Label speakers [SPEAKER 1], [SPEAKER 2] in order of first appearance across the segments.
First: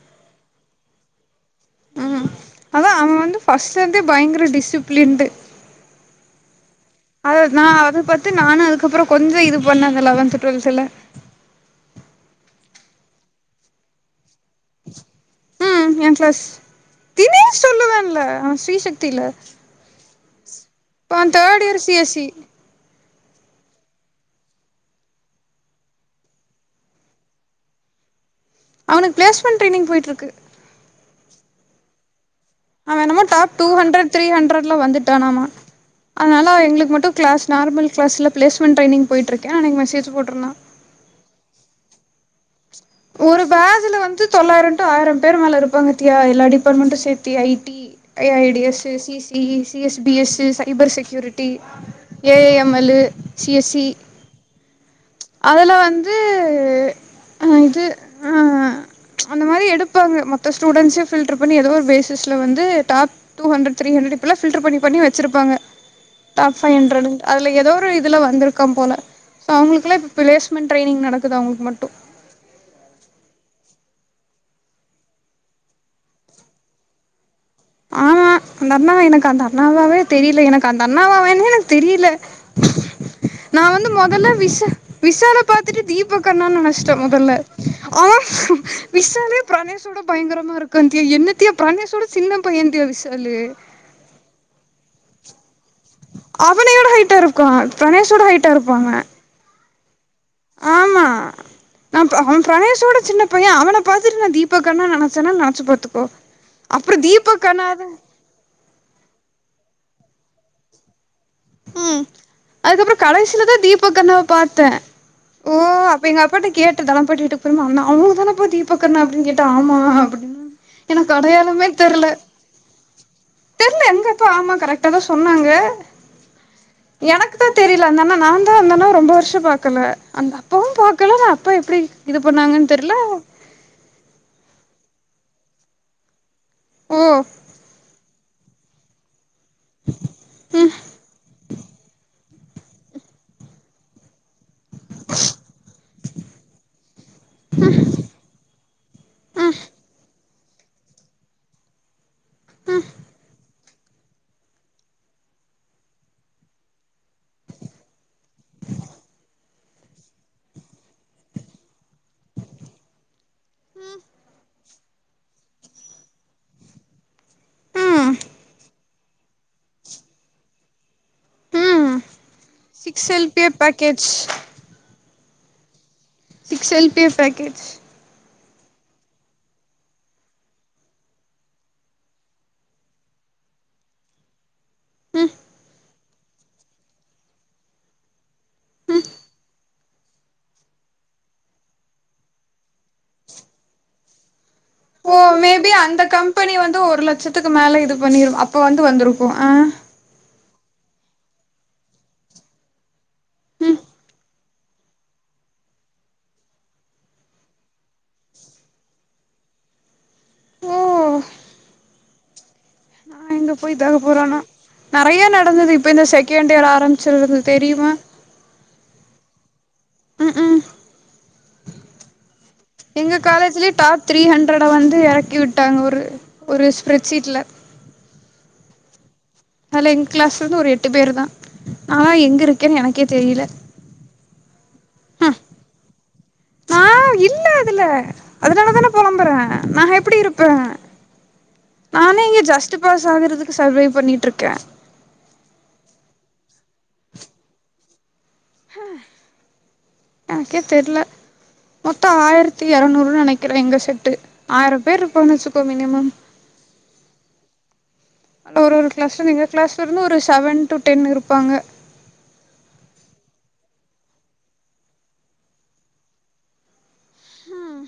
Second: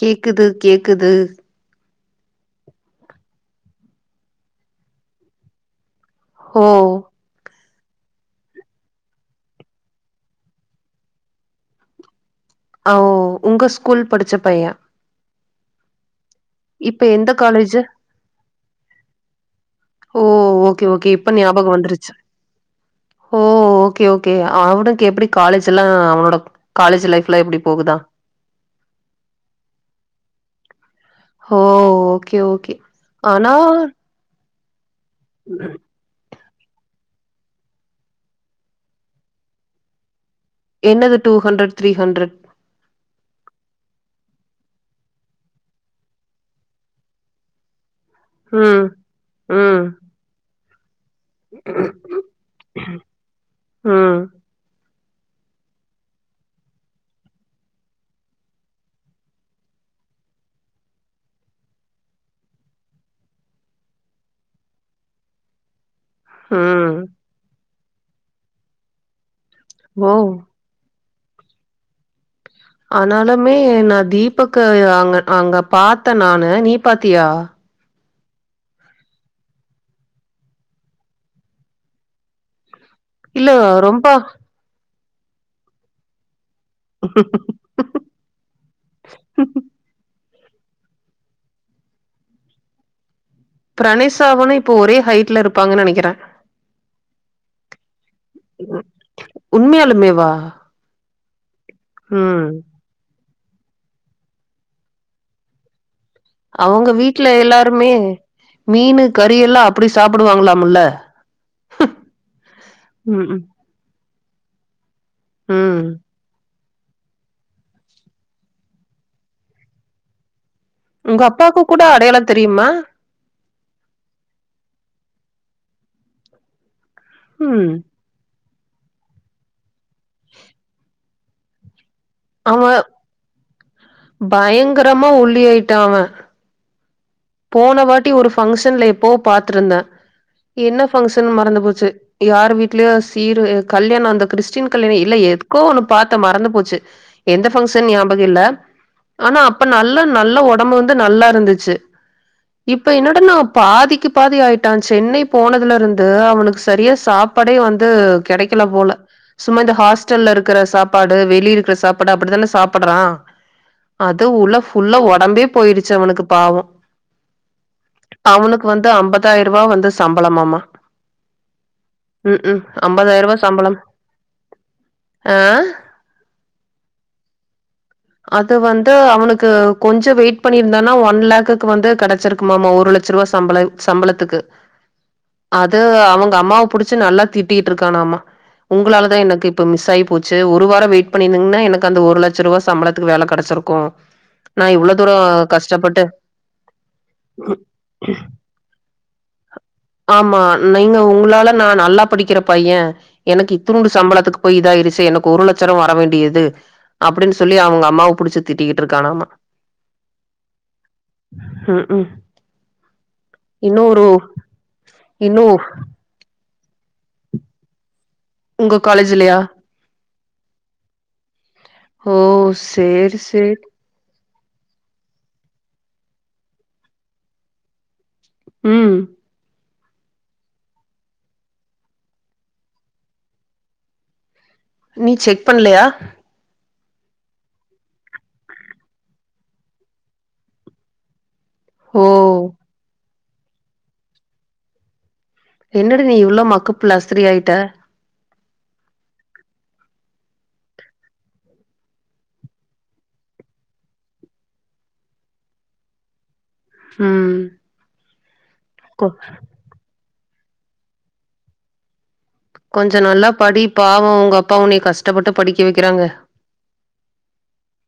[SPEAKER 1] கேக்குது கேக்குது
[SPEAKER 2] அதா அவ அவன் வந்து ஃபர்ஸ்ட்ல இருந்தே பயங்கர டிசிபிளின்டு
[SPEAKER 1] ஓ
[SPEAKER 2] அத நா அத பத்தி நானு அதுக்கப்புற கொஞ்சோ இது பண்ணேந்த லவன்த் டுவெல்த்துல
[SPEAKER 1] அஓ உங்க ஸ்கூல் படிச்ச பைய
[SPEAKER 2] யா கிளாஸ்
[SPEAKER 1] இப்ப எந்த
[SPEAKER 2] தினேஷ்
[SPEAKER 1] காலேஜு
[SPEAKER 2] சொல்லுவன்ல அவ ஸ்ரீசக்தில
[SPEAKER 1] ஓ ஓகே ஓகே
[SPEAKER 2] அவ
[SPEAKER 1] இப்ப
[SPEAKER 2] தேர்ட்
[SPEAKER 1] ஞாபகோ
[SPEAKER 2] இயர் சி
[SPEAKER 1] வந்துருச்சு
[SPEAKER 2] எஸ் சி
[SPEAKER 1] ஓ ஓகே ஓகே அவனுக்கு எப்டி காலேஜெல்லா அவனோட காலேஜ் லைஃப்லா எப்டி போகுதா
[SPEAKER 2] அவுனுக் பிளேஸ்மென்ட் ட்ரேனிங் போயிட்டுருக்கு
[SPEAKER 1] ஓ ஓகே ஓகே
[SPEAKER 2] அவன் என்னம
[SPEAKER 1] ஆனா
[SPEAKER 2] டாப் டூ ஹண்ட்ரட் த்ரீ ஹண்ட்ரட்ல வந்துட்டானாமா அதனால எங்களுக்கு மட்டு கிளாஸ் நார்மல் க்ளாஸுல ப்ளேஸ்மெண்ட் ட்ரைிங் போய்ட்ருக்கே அன்னிக் மெசேஜ் போட்டுர்ந்தா
[SPEAKER 1] என்னது டூ ஹண்ட்ரட் த்ரீ ஹண்ட்ரட்
[SPEAKER 2] ஒரு பேஜ்ல வந்து தொள்ளாயிரோ டுஆயிர பேரு மேல இருப்பாங்க தியா எல்லா டிபார்ட்மெண்ட்டு சேர்த்தி I T A I T
[SPEAKER 1] ம்
[SPEAKER 2] S C C E C
[SPEAKER 1] ம்
[SPEAKER 2] S P S cyber security A I M L C S C
[SPEAKER 1] ம்
[SPEAKER 2] அதுல வந்த அ இது ஆ அந்த மாரி எடுப்பாங்க மொத்த ஸ்டூடெண்ட்ஸ ஃபில்டர் பண்ணி ஏதோ ஒரு பேசிஸ்ல வந்து top two hundred three hundred இப்டில்லா ஃபில்டர் பண்ணி பண்ணி வச்சிருப்பங்க டாப் ஃபைவ்
[SPEAKER 1] ம்
[SPEAKER 2] ஹண்டரடு அதுல ஏதோ ஒரு இதுல வந்திருக்கான் போல சோ அவுங்ளுக்குல்லா
[SPEAKER 1] ஓ
[SPEAKER 2] இப் மன் ட்ரேனிங் நடக்குது அவுங்களுக்கு மட்டு
[SPEAKER 1] ஆனாலுமே நா தீபக்க அங்க அங்க பாத்தே நானு நீ பாத்தியா
[SPEAKER 2] ஆமா அந்தண்ணா எனக்கு அந்த அண்ணாவாவே தெரில எனக்கு அந்தண்ணாவாவேன்னு எனக்கு தெரியல
[SPEAKER 1] இல்ல
[SPEAKER 2] நா வந்து
[SPEAKER 1] ரொம்ப
[SPEAKER 2] மொதல்ல விஷ விஷால பாத்துட்டு தீபக்கண்ணான் நெனச்ட்டே மொதல்ல ஆ விஷாலே பிரனேஷோட பயங்கரமா இருக்கா தியா என்னத்தியா பிரனேஷோட சின்ன பைய தியா விசாலு
[SPEAKER 1] பிரனேஷவனு இப்ப ஒரே ஹைட்ல இருப்பாங்கன்னு நெனக்கிறே
[SPEAKER 2] அவனயோட ஹைட்டாருக்கா பிரணேஷோட ஹைட்டாருப்பாவ
[SPEAKER 1] உண்மையாலுமேவா
[SPEAKER 2] ஆமா நா அவ
[SPEAKER 1] ம்
[SPEAKER 2] பிரணேஷோட சின்னப் பைய அவன பாத்துட்டு நா தீபக்கண்ணானு நெனச்சனா நெனச்சு பாத்துக்கோ
[SPEAKER 1] அவுங்க
[SPEAKER 2] அப்றோ
[SPEAKER 1] வீட்ல
[SPEAKER 2] தீபக்
[SPEAKER 1] எல்லாருமே
[SPEAKER 2] அண்ணாது
[SPEAKER 1] மீனு கறியெல்லா அப்டி சாப்டுவாங்களாமுல்ல
[SPEAKER 2] ம் அதுக்கப்றோ
[SPEAKER 1] ம் ம்
[SPEAKER 2] கடைசிலதா தீபக்கண்ணாவ பாத்தே ஓ
[SPEAKER 1] ம்
[SPEAKER 2] அப்ப எங்க அப்பாட்ட கேட்டு தனொ பாட்டி வீட்டுக் அப்றமா அண்ணா அவுங்க தானப்ப தீபக்கண்ணா அப்டின்னு கேட்டா ஆமா அப்டின்
[SPEAKER 1] உங்க அப்பாக்கு கூட அடையாள தெரியுமா
[SPEAKER 2] தெர்ல எங்கப்பா ஆமா கரெக்ட்டாதா சொன்னாங்க எனக்குதா
[SPEAKER 1] ம்
[SPEAKER 2] தெரில அந்தண்ணனான் அந்தணாவ ரொம்ப வருஷ பாக்கல அந்த அப்பாவு பாக்கல ஆனா அப்பா எப்டி இது
[SPEAKER 1] அவ
[SPEAKER 2] பண்ணாங்கன்னு தெர்ல
[SPEAKER 1] பயங்கரமா ஒல்லியாய்ட்டா அவன்
[SPEAKER 2] ஓ
[SPEAKER 1] போன வாட்டி ஒரு ஃபங்க்ஷன்ல எப்போ பாத்துருந்தே
[SPEAKER 2] ம்
[SPEAKER 1] என்ன ஃபங்ஷன் மறந்து போச்சு யாரு வீட்டுலயோ சீரு கல்யாணோ அந்த கிருஷ் ஷ்டின் கல்யாணோ இல்ல எதுக்கோ ஒன்னு பாத்த மறந்து போச்சு எந்த ஃபங்கஷன் ஞாபகொ இல்ல ஆனா
[SPEAKER 2] ம்
[SPEAKER 1] அப்ப நல்ல நல்லா ஒடம்பு வந்து நல்லாருந்துச்சு
[SPEAKER 2] ம்
[SPEAKER 1] இப்ப என்னடனாப் பாதிக்கி பாதியாயிட்டா சென்னை போனதுலருந்து அவனுக்கு சரியா சாப்பாடே வந்து கெடைக் கல போல சும்மா இந்த ஹாஸ்டல்ல இருக்குற சாப்பாடு வெளிருக்குற சாப்பாடு அப்டித்தான சாப்புட்றா அது உள்ள ஃபுல்லா ஒடம்பே போயிருச்சு அவனுக்கு பாவோ
[SPEAKER 2] ம் ம்
[SPEAKER 1] அவுனுக்கு வந்து அம்பதாயருவா வந்து சம்பளமாம்மா
[SPEAKER 2] ம்
[SPEAKER 1] ம் ம்
[SPEAKER 2] சிக்ஸ் எல்
[SPEAKER 1] அம்பதாயருவா
[SPEAKER 2] பி ஏ
[SPEAKER 1] சம்பளம்
[SPEAKER 2] பேக்கேஜ்
[SPEAKER 1] ஆ
[SPEAKER 2] six L P F package
[SPEAKER 1] அது வந்து அவனுக்கு கொஞ்ச வெயிட் பண்ணிருந்தானா ஒன் லேக்குக்கு வந்து கெடச்சிருக் ஆமா ஆமா ஒரு லக்ச ருவா சம்பள சம்பளத்துக்கு
[SPEAKER 2] ம் ம்
[SPEAKER 1] அது அவுங்க அம்மாவ புடுச்சு நல்லா திட்டிகிட்டு இருக்கானாம்மா உங்களாலதா எனக்கு இப்ப மிஸ் ஆயி போச்சு ஒரு வாரோ வெயிட் பண்ணியிருந்தங்கன்னா எனக்கு அந்த ஒரு லெட்ச ருவா சம்பளத்துக்கு வேல கெடச்சுருக்கு
[SPEAKER 2] ஓ மேபி அந்த கம்பெனி வந்து ஒரு லெச்சத்துக்கு மேல இது பண்ணிரு அப்ப வந்து வந்துருக்கு அ
[SPEAKER 1] ஆமா நீங்க உங்களால நா நல்லா படிக்கிற பையெ எனக்கு
[SPEAKER 2] ம்
[SPEAKER 1] இத்துனூண்டு சம்பளத்துக்கு போய் இதாயிருச்செ எனக்கு ஒரு லெச்சரொ வர வேண்டியது அப்டின் சொல்லி அவுங்க அம்மாவ புடுச்சு திட்டிக்கிட்டு இருக்கானாம்மா
[SPEAKER 2] [unintelligible]
[SPEAKER 1] ம் ம்
[SPEAKER 2] நா எங்க போய்
[SPEAKER 1] இன்னு
[SPEAKER 2] இதாக
[SPEAKER 1] ஒரு
[SPEAKER 2] போறானோ நெறயா
[SPEAKER 1] இன்னு
[SPEAKER 2] நடந்தது இப்ப இந்த செகெண்ட் இயர் ஆரம்பிச்சருந்து தெரியுமா
[SPEAKER 1] உங்க காலேஜ்லயா
[SPEAKER 2] ம் ம்
[SPEAKER 1] ஓ
[SPEAKER 2] எங்க
[SPEAKER 1] சேரி சேரி
[SPEAKER 2] காலேஜ்லே டாப் த்ரீ ஹண்ட்ரட வந்து எறக்கி விட்டாங்க ஒரு ஒரு ஸ்ப்ரெட்ஷீட்ல
[SPEAKER 1] ம்
[SPEAKER 2] அதல எங்க கிளாஸ்லர்ந்து ஒரு எட்டு பேரு தா நாளா எங்க இருக்கேனு எனக்கே தெரியல
[SPEAKER 1] நீ
[SPEAKER 2] ம்
[SPEAKER 1] செக் பண்ணலயா
[SPEAKER 2] நா இல்ல அதுல அதுனாலதான பொலம்புறே நா எப்டி இருப்பே
[SPEAKER 1] ஓ
[SPEAKER 2] ஜஸ்டு பாஸ் ஆகுறதுக்கு சர்வே பண்ணிட்ருக்கே
[SPEAKER 1] என்னடி நீ இவ்ளோ மக்கு பிளாஸ்த்ரீ ஆயிட்ட
[SPEAKER 2] அ எனக்கே தெர்ல மொத்தோ ஆயிரத்தி எரநூறுன்னு நெனக்கிறே எங்க செட்டு ஆயரொ பேர் இருப்போம்னு வச்சுக்கோ மினிமம்
[SPEAKER 1] ம்
[SPEAKER 2] ஒரு ஒரு
[SPEAKER 1] கொ
[SPEAKER 2] கிளாஸ்லந்து எங்க கிளாஸ்லருந்து ஒரு செவென் டு டென் இருப்பாங்க
[SPEAKER 1] கொஞ்சொ நல்லா படி பாவோ உங்க அப்பா உன்னய கஷ்டப்பட்டு படிக்க வக்கிறாங்க
[SPEAKER 2] ம்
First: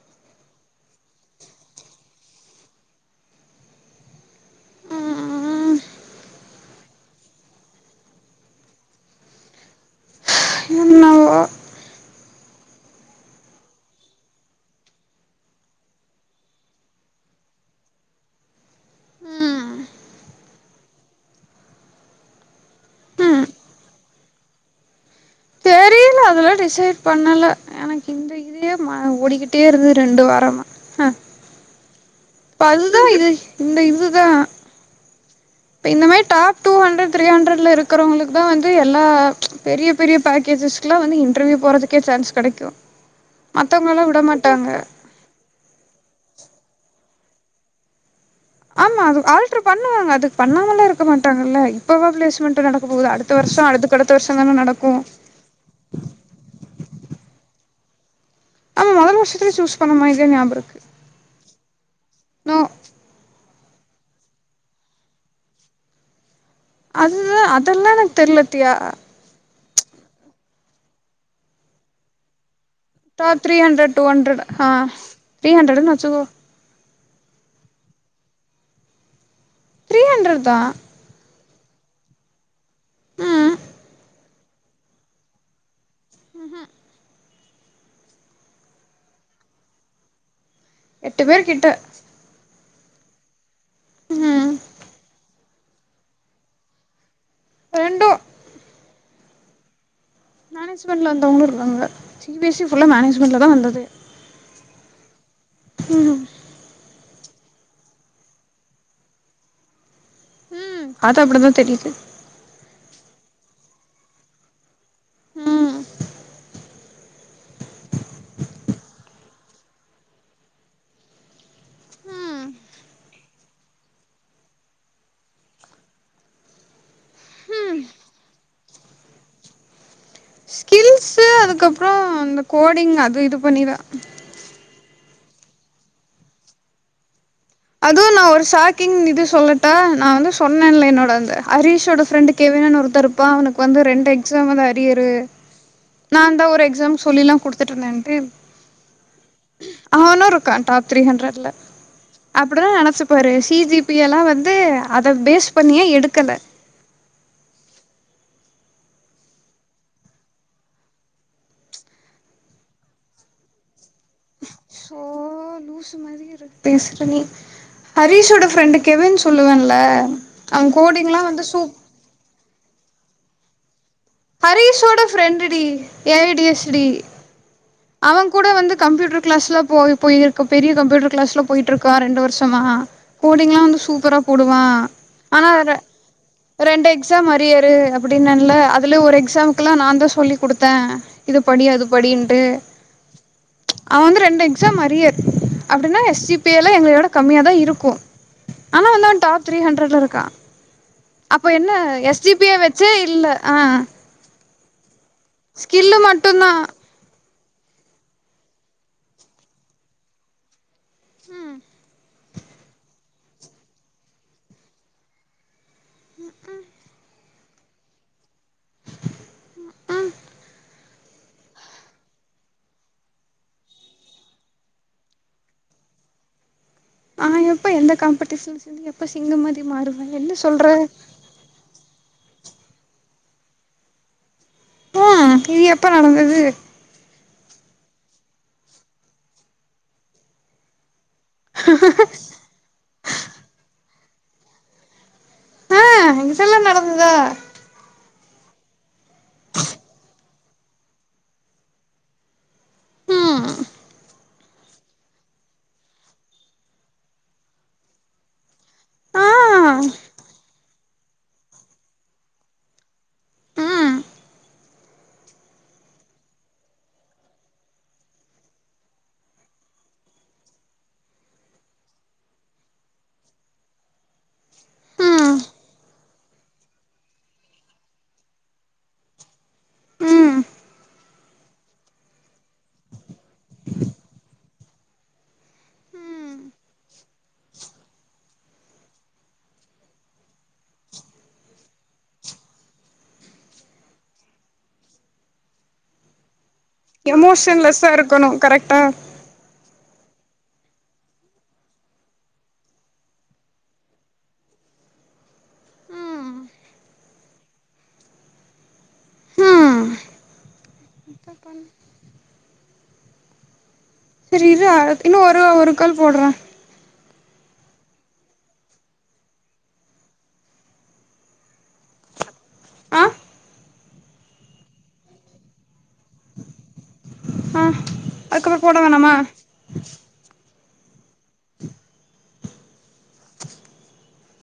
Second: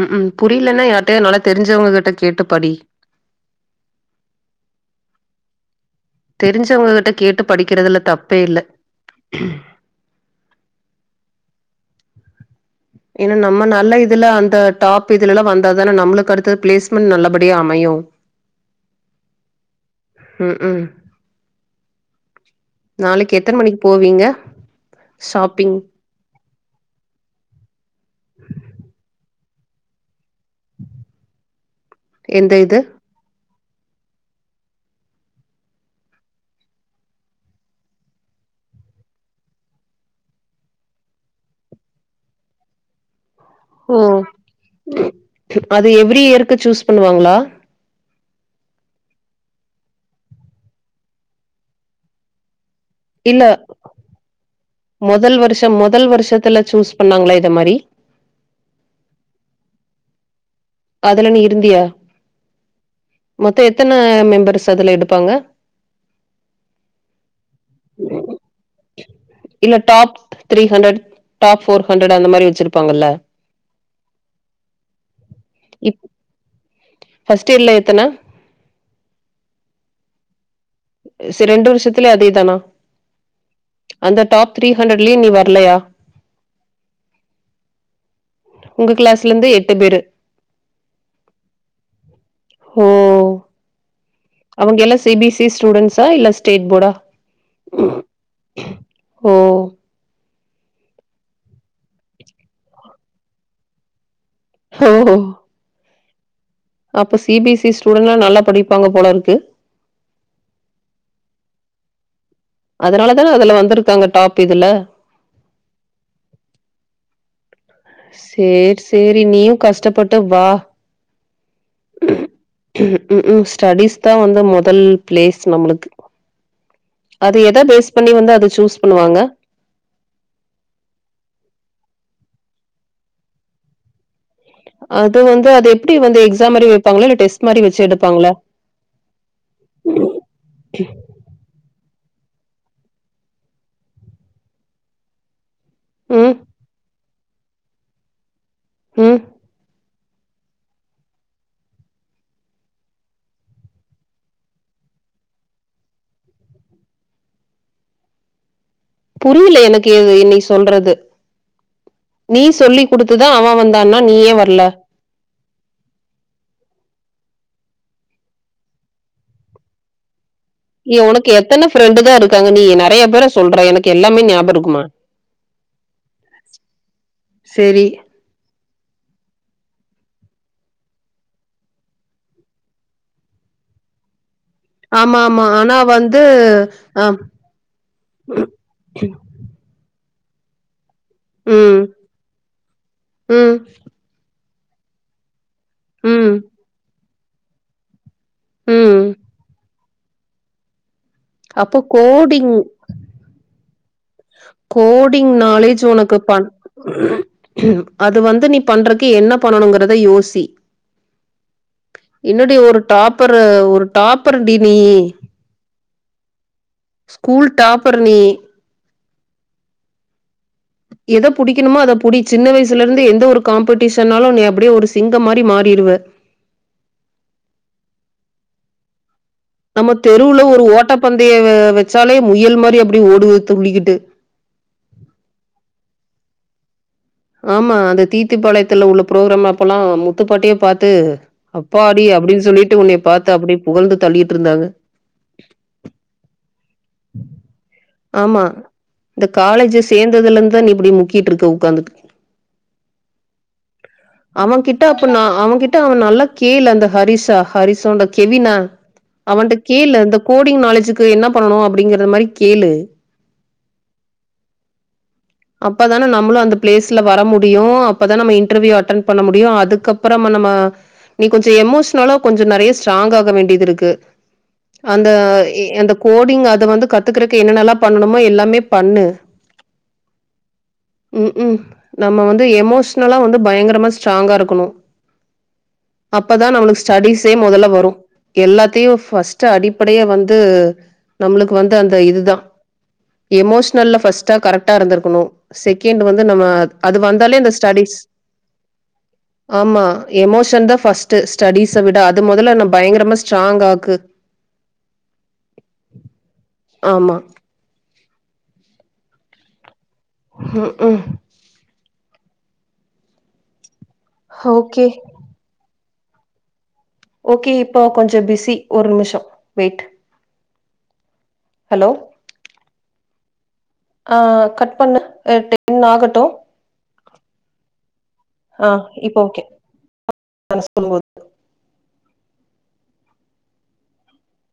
[SPEAKER 1] ம் ம் புரியலன்னா யார்ட்டயாது நல்லா தெருஞ்சவங்க கிட்ட கேட்டு படி
[SPEAKER 2] ம்
[SPEAKER 1] தெரிஞ்சவங்ககிட்ட கேட்டு படிக்குறதுல தப்பே இல்ல
[SPEAKER 2] அ ஓ
[SPEAKER 1] ஏனா நம்ம நல்ல இதுல அந்த டாப் இதுலல்லா வந்தா தான நம்ளுக்கு அடுத்த பிளேஸ்மெண்ட் நல்லபடியா அமையு
[SPEAKER 2] [unintelligible]
[SPEAKER 1] ம் ம் நாளைக்கு
[SPEAKER 2] ம்
[SPEAKER 1] எத்தன மணிக்கு போவீங்க ஷாப்பிங்
[SPEAKER 2] இல்ல அதெலா டிசைட் பண்ணல எனக்கு இந்த இதே ம ஓடிக்கிட்டே இருந்தது ரெண்டு வாரமா அ ப்ப அதுதா இது இந்த இதுதா ப இந்த மாரி டாப் டூ ஹண்ட்ரட் த்ரீ ஹண்ட்ரட்ல இருக்குறவுங்ளுக்குதா வந்து எல்லா பெரிய பெரிய பேக்கேஜஸ் க்லா வந்து இன்டர்வியூ போறதுக்கே சான்ஸ் கடைக்கு
[SPEAKER 1] ஓ அது எவ்ரி இயர்க்கு சூஸ் பண்ணுவாங்ளா
[SPEAKER 2] ஆமா அது ஆல்ட்ரு பண்ணுவாங்க அது பண்ணாமல்லா இருக்க மாட்டாங்கல்ல இப்பவா ப்ளேஸ்மண்ட்டு நடக் போது அடுத்த
[SPEAKER 1] இல்ல
[SPEAKER 2] வருஷ அடுதுக் அடுத்த வருஷ தான நடக்கு
[SPEAKER 1] த்த மொதல் வருஷத்துல சூஸ் பண்ணாங்களா இத மாரி
[SPEAKER 2] ஆ மொதல் வர்ஷத்துலே சூஸ் பண்ண மாரி தா ஞாபகருக்கு
[SPEAKER 1] அதுல நீ இருந்தியா மொத்த எத்தன மெம்பர்ஸ் அதுல எடுப்பாங்க
[SPEAKER 2] அதுதா அதல்லா எனக்கு தெர்ல தியா
[SPEAKER 1] இல்ல top three hundred top four hundred அந்த மாரி வச்சிருப்பாங்கல்ல
[SPEAKER 2] தீரீ ஹண்ரட் டூ ஹ்ண்ரட் ஹ தீரீ ஹண்ட்டுனுன் வச்சுக்கோ
[SPEAKER 1] ஃபஸ்ட் இயர்ல எத்தான
[SPEAKER 2] ஹென்ரு தா
[SPEAKER 1] சே ரெண்டு வர்ஷத்லே அதேதானா
[SPEAKER 2] ம்
[SPEAKER 1] இந்த டாப் தீரீ ஹண்டரட்லாயி நீ வர்லயா
[SPEAKER 2] ஹு ஹு
[SPEAKER 1] உங்க க்ளாஸ்லேந்து எட்டு பேரு
[SPEAKER 2] எட்டு பேர் கிட்ட
[SPEAKER 1] ஓ
[SPEAKER 2] ம்
[SPEAKER 1] தி ஸ்டூடண்ஸா இல்ல ஸ்டேட் ஃபோடா
[SPEAKER 2] ரெண்டு
[SPEAKER 1] ஓ
[SPEAKER 2] மேனேஜ்மன்ட்ல வந்தவ்ங்ளு இருக்காங்க எம்பிசி ஃபுல்லா மேனேஜ்மெண்ட்ல தா வந்தது
[SPEAKER 1] ஹோ ஹோ
[SPEAKER 2] ஹுஹு
[SPEAKER 1] அப்ப சிபிசி ஸ்டண்ட்லா நல்லா படிப்பாங்க போலருக்கு
[SPEAKER 2] ம் அப்டு தா தெரிது
[SPEAKER 1] அதனால தான அதுலா வந்துருக்காங்க டாப் இதுலா
[SPEAKER 2] ம்
[SPEAKER 1] சேர் சேரி நீயும் கஷ்ட்டப்பட்டு வா
[SPEAKER 2] ம்
[SPEAKER 1] ம்ம் ஸ்டடிஸ் தா வந்து மொதல் ப்ளேஸ் நம்ளுக்கு அது எத
[SPEAKER 2] ம்
[SPEAKER 1] பேஸ் பண்ணி வந்து அத சூஸ் பண்ணுவாங்க
[SPEAKER 2] ஸ்கில்ஸு அதுக்கப்றோ இந்த கோடிங் அது இது பண்ணிதா
[SPEAKER 1] அது வந்து அது எப்டி வந்து எக்ஸா மரி வெப்பாங்ளா இல்ல டெஸ்
[SPEAKER 2] அதுவு நா ஒரு சாய் கிங் இது சொல்லாட்டா நா வந்து சொன்னேல்லா என்னோட அந்த ஹரிஷோட ஃப்ரெண்ட்டு கெவினுன் ஒருத்தர் பா அவனுக் வந்து ரெண்டு எக்ஸாமத அரியரு
[SPEAKER 1] ம்,
[SPEAKER 2] நாந்தா ஒரு எக்ஸாம் சொல்லிலா குடுத்துட்ருந்தேன்ட்டு
[SPEAKER 1] ம்
[SPEAKER 2] அவனு இருக்கா டாப் தீரீ ஹண்ரட்லா அப்புடிலா நெனச்சு பாரு சிஜிபியலா வந்து அத பேஸ் பண்ணியே எடுக்கல
[SPEAKER 1] புரியிலா எனக்கு ஏது இன்னி சொல்றது நீ சொல்லி் குடுத்துதா அவ வந்தான்னா நீ ஏ வர்ல
[SPEAKER 2] சோ லூசு மாதிரி இதோ பேஸ்ற நீ ஹரீஷோட ஃபரெண்டு கெவின் சொல்லுவேன்ல அவ கோடிங்லா
[SPEAKER 1] உனக்கு
[SPEAKER 2] வந்து
[SPEAKER 1] எத்தன
[SPEAKER 2] சூப்
[SPEAKER 1] ஃப்ரெண்டு தா இருக்காங்க நீ நெறைய பேரு சொல்ற எனக்கு எல்லாமே ஞாபகம் இருக்குமா?
[SPEAKER 2] ஹரீஷோட friend T A I T S T
[SPEAKER 1] செரி
[SPEAKER 2] அவன் கூட வந்து கம்ப்யூட்டர் கிளாஸ்லா போ போய்ருக்க பெரிய கம்ப்யூட்டர் கிளாஸ்லா போய்ட்டுருக்கா ரெண்டு வருஷமா கோடிங்ல்லா வந்து சூப்பரா போடுவான்
[SPEAKER 1] ஆமா ஆமா ஆனா வந்து
[SPEAKER 2] ரெண்டு
[SPEAKER 1] அ
[SPEAKER 2] எக்ஸாம் அரியரு அப்டின்னன்லா அதுல ஒரு எக்ஸாம்க்குல்லா நாந் தா சொல்லி குடுத்தே இது படி
[SPEAKER 1] ம்,
[SPEAKER 2] அது படின்ட்டு
[SPEAKER 1] ம்,
[SPEAKER 2] அவன் வந்து ரெண்டு எக்ஸாம் அரியரு அப்டின்னா எஸ் சி
[SPEAKER 1] ம்,
[SPEAKER 2] பி ஐ ல்லா எங்களோட கம்மியாக தா இருக்கு ஆனா
[SPEAKER 1] ம்.
[SPEAKER 2] அவன் வந்து டாப் த்ரீ ஹண்ட்ரட்ல இருக்கான் அப்ப என்ன
[SPEAKER 1] அப்போ
[SPEAKER 2] எஸ்‌ ஜி பி
[SPEAKER 1] கோடிங்
[SPEAKER 2] ய வச்சி இல்ல ஆ
[SPEAKER 1] கோடிங் நாலேஜ்
[SPEAKER 2] ஸ்கில்லு
[SPEAKER 1] அவனுக்கு பண்
[SPEAKER 2] மட்டும்தான்
[SPEAKER 1] அது வந்து நீ பண்றக்கு என்ன பண்ணணுங்கறது யோசி
[SPEAKER 2] ம்
[SPEAKER 1] என்னடி ஒரு டாப்பரு ஒரு டாப்பரு டி நீயு ஸ்கூல் டாப்பரு நீயு எத புடிக்குமோ அத புடி சின்ன வயசுலாருந்து எந்த ஒரு காம்படிஷனாலு நீ அப்டியே ஒரு சிங்கம் மாரி மாறிடு
[SPEAKER 2] ஆனா எப்ப எந்த காம்படிஷன்லந்து எப்ப சிங்க மாரி
[SPEAKER 1] நம்ம தெருவுல ஒரு ஓட்டப்பந்தயோ வச்சாலே முயல் மாரி அப்டி ஓடுவ துள்ளிக்கி
[SPEAKER 2] ஆ‌ இது எப்ப நடந்தது
[SPEAKER 1] ஆமா அந்த தீத்துப்பாளையத்துல உள்ள புரோக்ராம அப்பல்லா முத்துப்பாட்டியே பாத்து அப்பாடி அப்டினு சொல்லிட்டு உன்னைய பாத்து அப்டியே புகழ்ந்து தள்ளிகிட்டுருந்தாங்க
[SPEAKER 2] ஆ இதெல்லா நடந்ததா
[SPEAKER 1] ஆமா இந்த காலேஜ் சேந்ததுலருந்து தா இப்டி முக்கிட்ருக்க உக்காந்துட்டு
[SPEAKER 2] ம்
[SPEAKER 1] அவன் கிட்ட அப்ப நா அவன்கிட்ட அவ நல்லா கேளு அந்த ஹரிஷா ஹரிஷு அந்த கெவினா
[SPEAKER 2] ஆ
[SPEAKER 1] அவன்ட்ட கேளு அந்த கோடிங் நாலேஜுக்கு என்ன பண்ணனு அப்டிங்கற மாதிரி கேளு
[SPEAKER 2] ம்
[SPEAKER 1] அப்பதான நம்மளு அந்த பிளேஸ்ல வர முடியு அப்பதான நம்ம இன்டர்வியூ அட்டன்ட் பண்ண முடியு அதுக்கப்றோ நம்ம நீ கொஞ்சோ எமோஷ்னலா கொஞ்சோ நெறைய ஸ்ட்ராங்ககாக வேண்டி இருக்கு அந்த அந்த கோடிங் அத வந்து கத்துக்கறக்கு என்னன்னல்லா பண்ணணுமோ எல்லாமே பண்ணு
[SPEAKER 2] ம்
[SPEAKER 1] ம் ம் நம்ம வந்து எமோஷனலா வந்து பயங்கரமா ஸ்ட்ராங்காருக்கணு அப்பதா நம்ளுக்கு ஸ்டடிஸே முதல்ல வரு எல்லாத்தையு ஃபஸ்ட் அடிப்படையே வந்து நம்ளுக்கு வந்து அந்த இதுதா எமோஷனல்ல ஃபஸ்ட்டா கரெக்டாருந்திருக்கணு செகண்ட் வந்து நம்ம அது வந்தாலே இந்த
[SPEAKER 2] எமோஷன் லெஸ்ஸா
[SPEAKER 1] ஸ்டடீஸ்
[SPEAKER 2] இருக்கணு கரெக்ட்டா
[SPEAKER 1] ஆமா எமோஷன் தா ஃபர்ஸ்ட் ஸ்டடிஸ விட அது முதல்ல என் பயங்கரமா ஸ்ட்ராங்காக்கு
[SPEAKER 2] ம்
[SPEAKER 1] ஆமா ம் ம்
[SPEAKER 2] அ செரி இருடா
[SPEAKER 1] ஓகே.
[SPEAKER 2] இன்னு ஒரு ஒரு கால் போட்றே
[SPEAKER 1] ஓகே இப்ப கொஞ்சோ பிஸி ஒரு நிமிஷோ வெயிட் ஹலோ
[SPEAKER 2] ஆ
[SPEAKER 1] ஆ கட் பண்ணு அ டென் ஆகட்டு
[SPEAKER 2] ஆ அதுக்கப்புறோ
[SPEAKER 1] ஆ
[SPEAKER 2] போட வேணாமா
[SPEAKER 1] இப்போ ஓகே ம [unintelligible] போது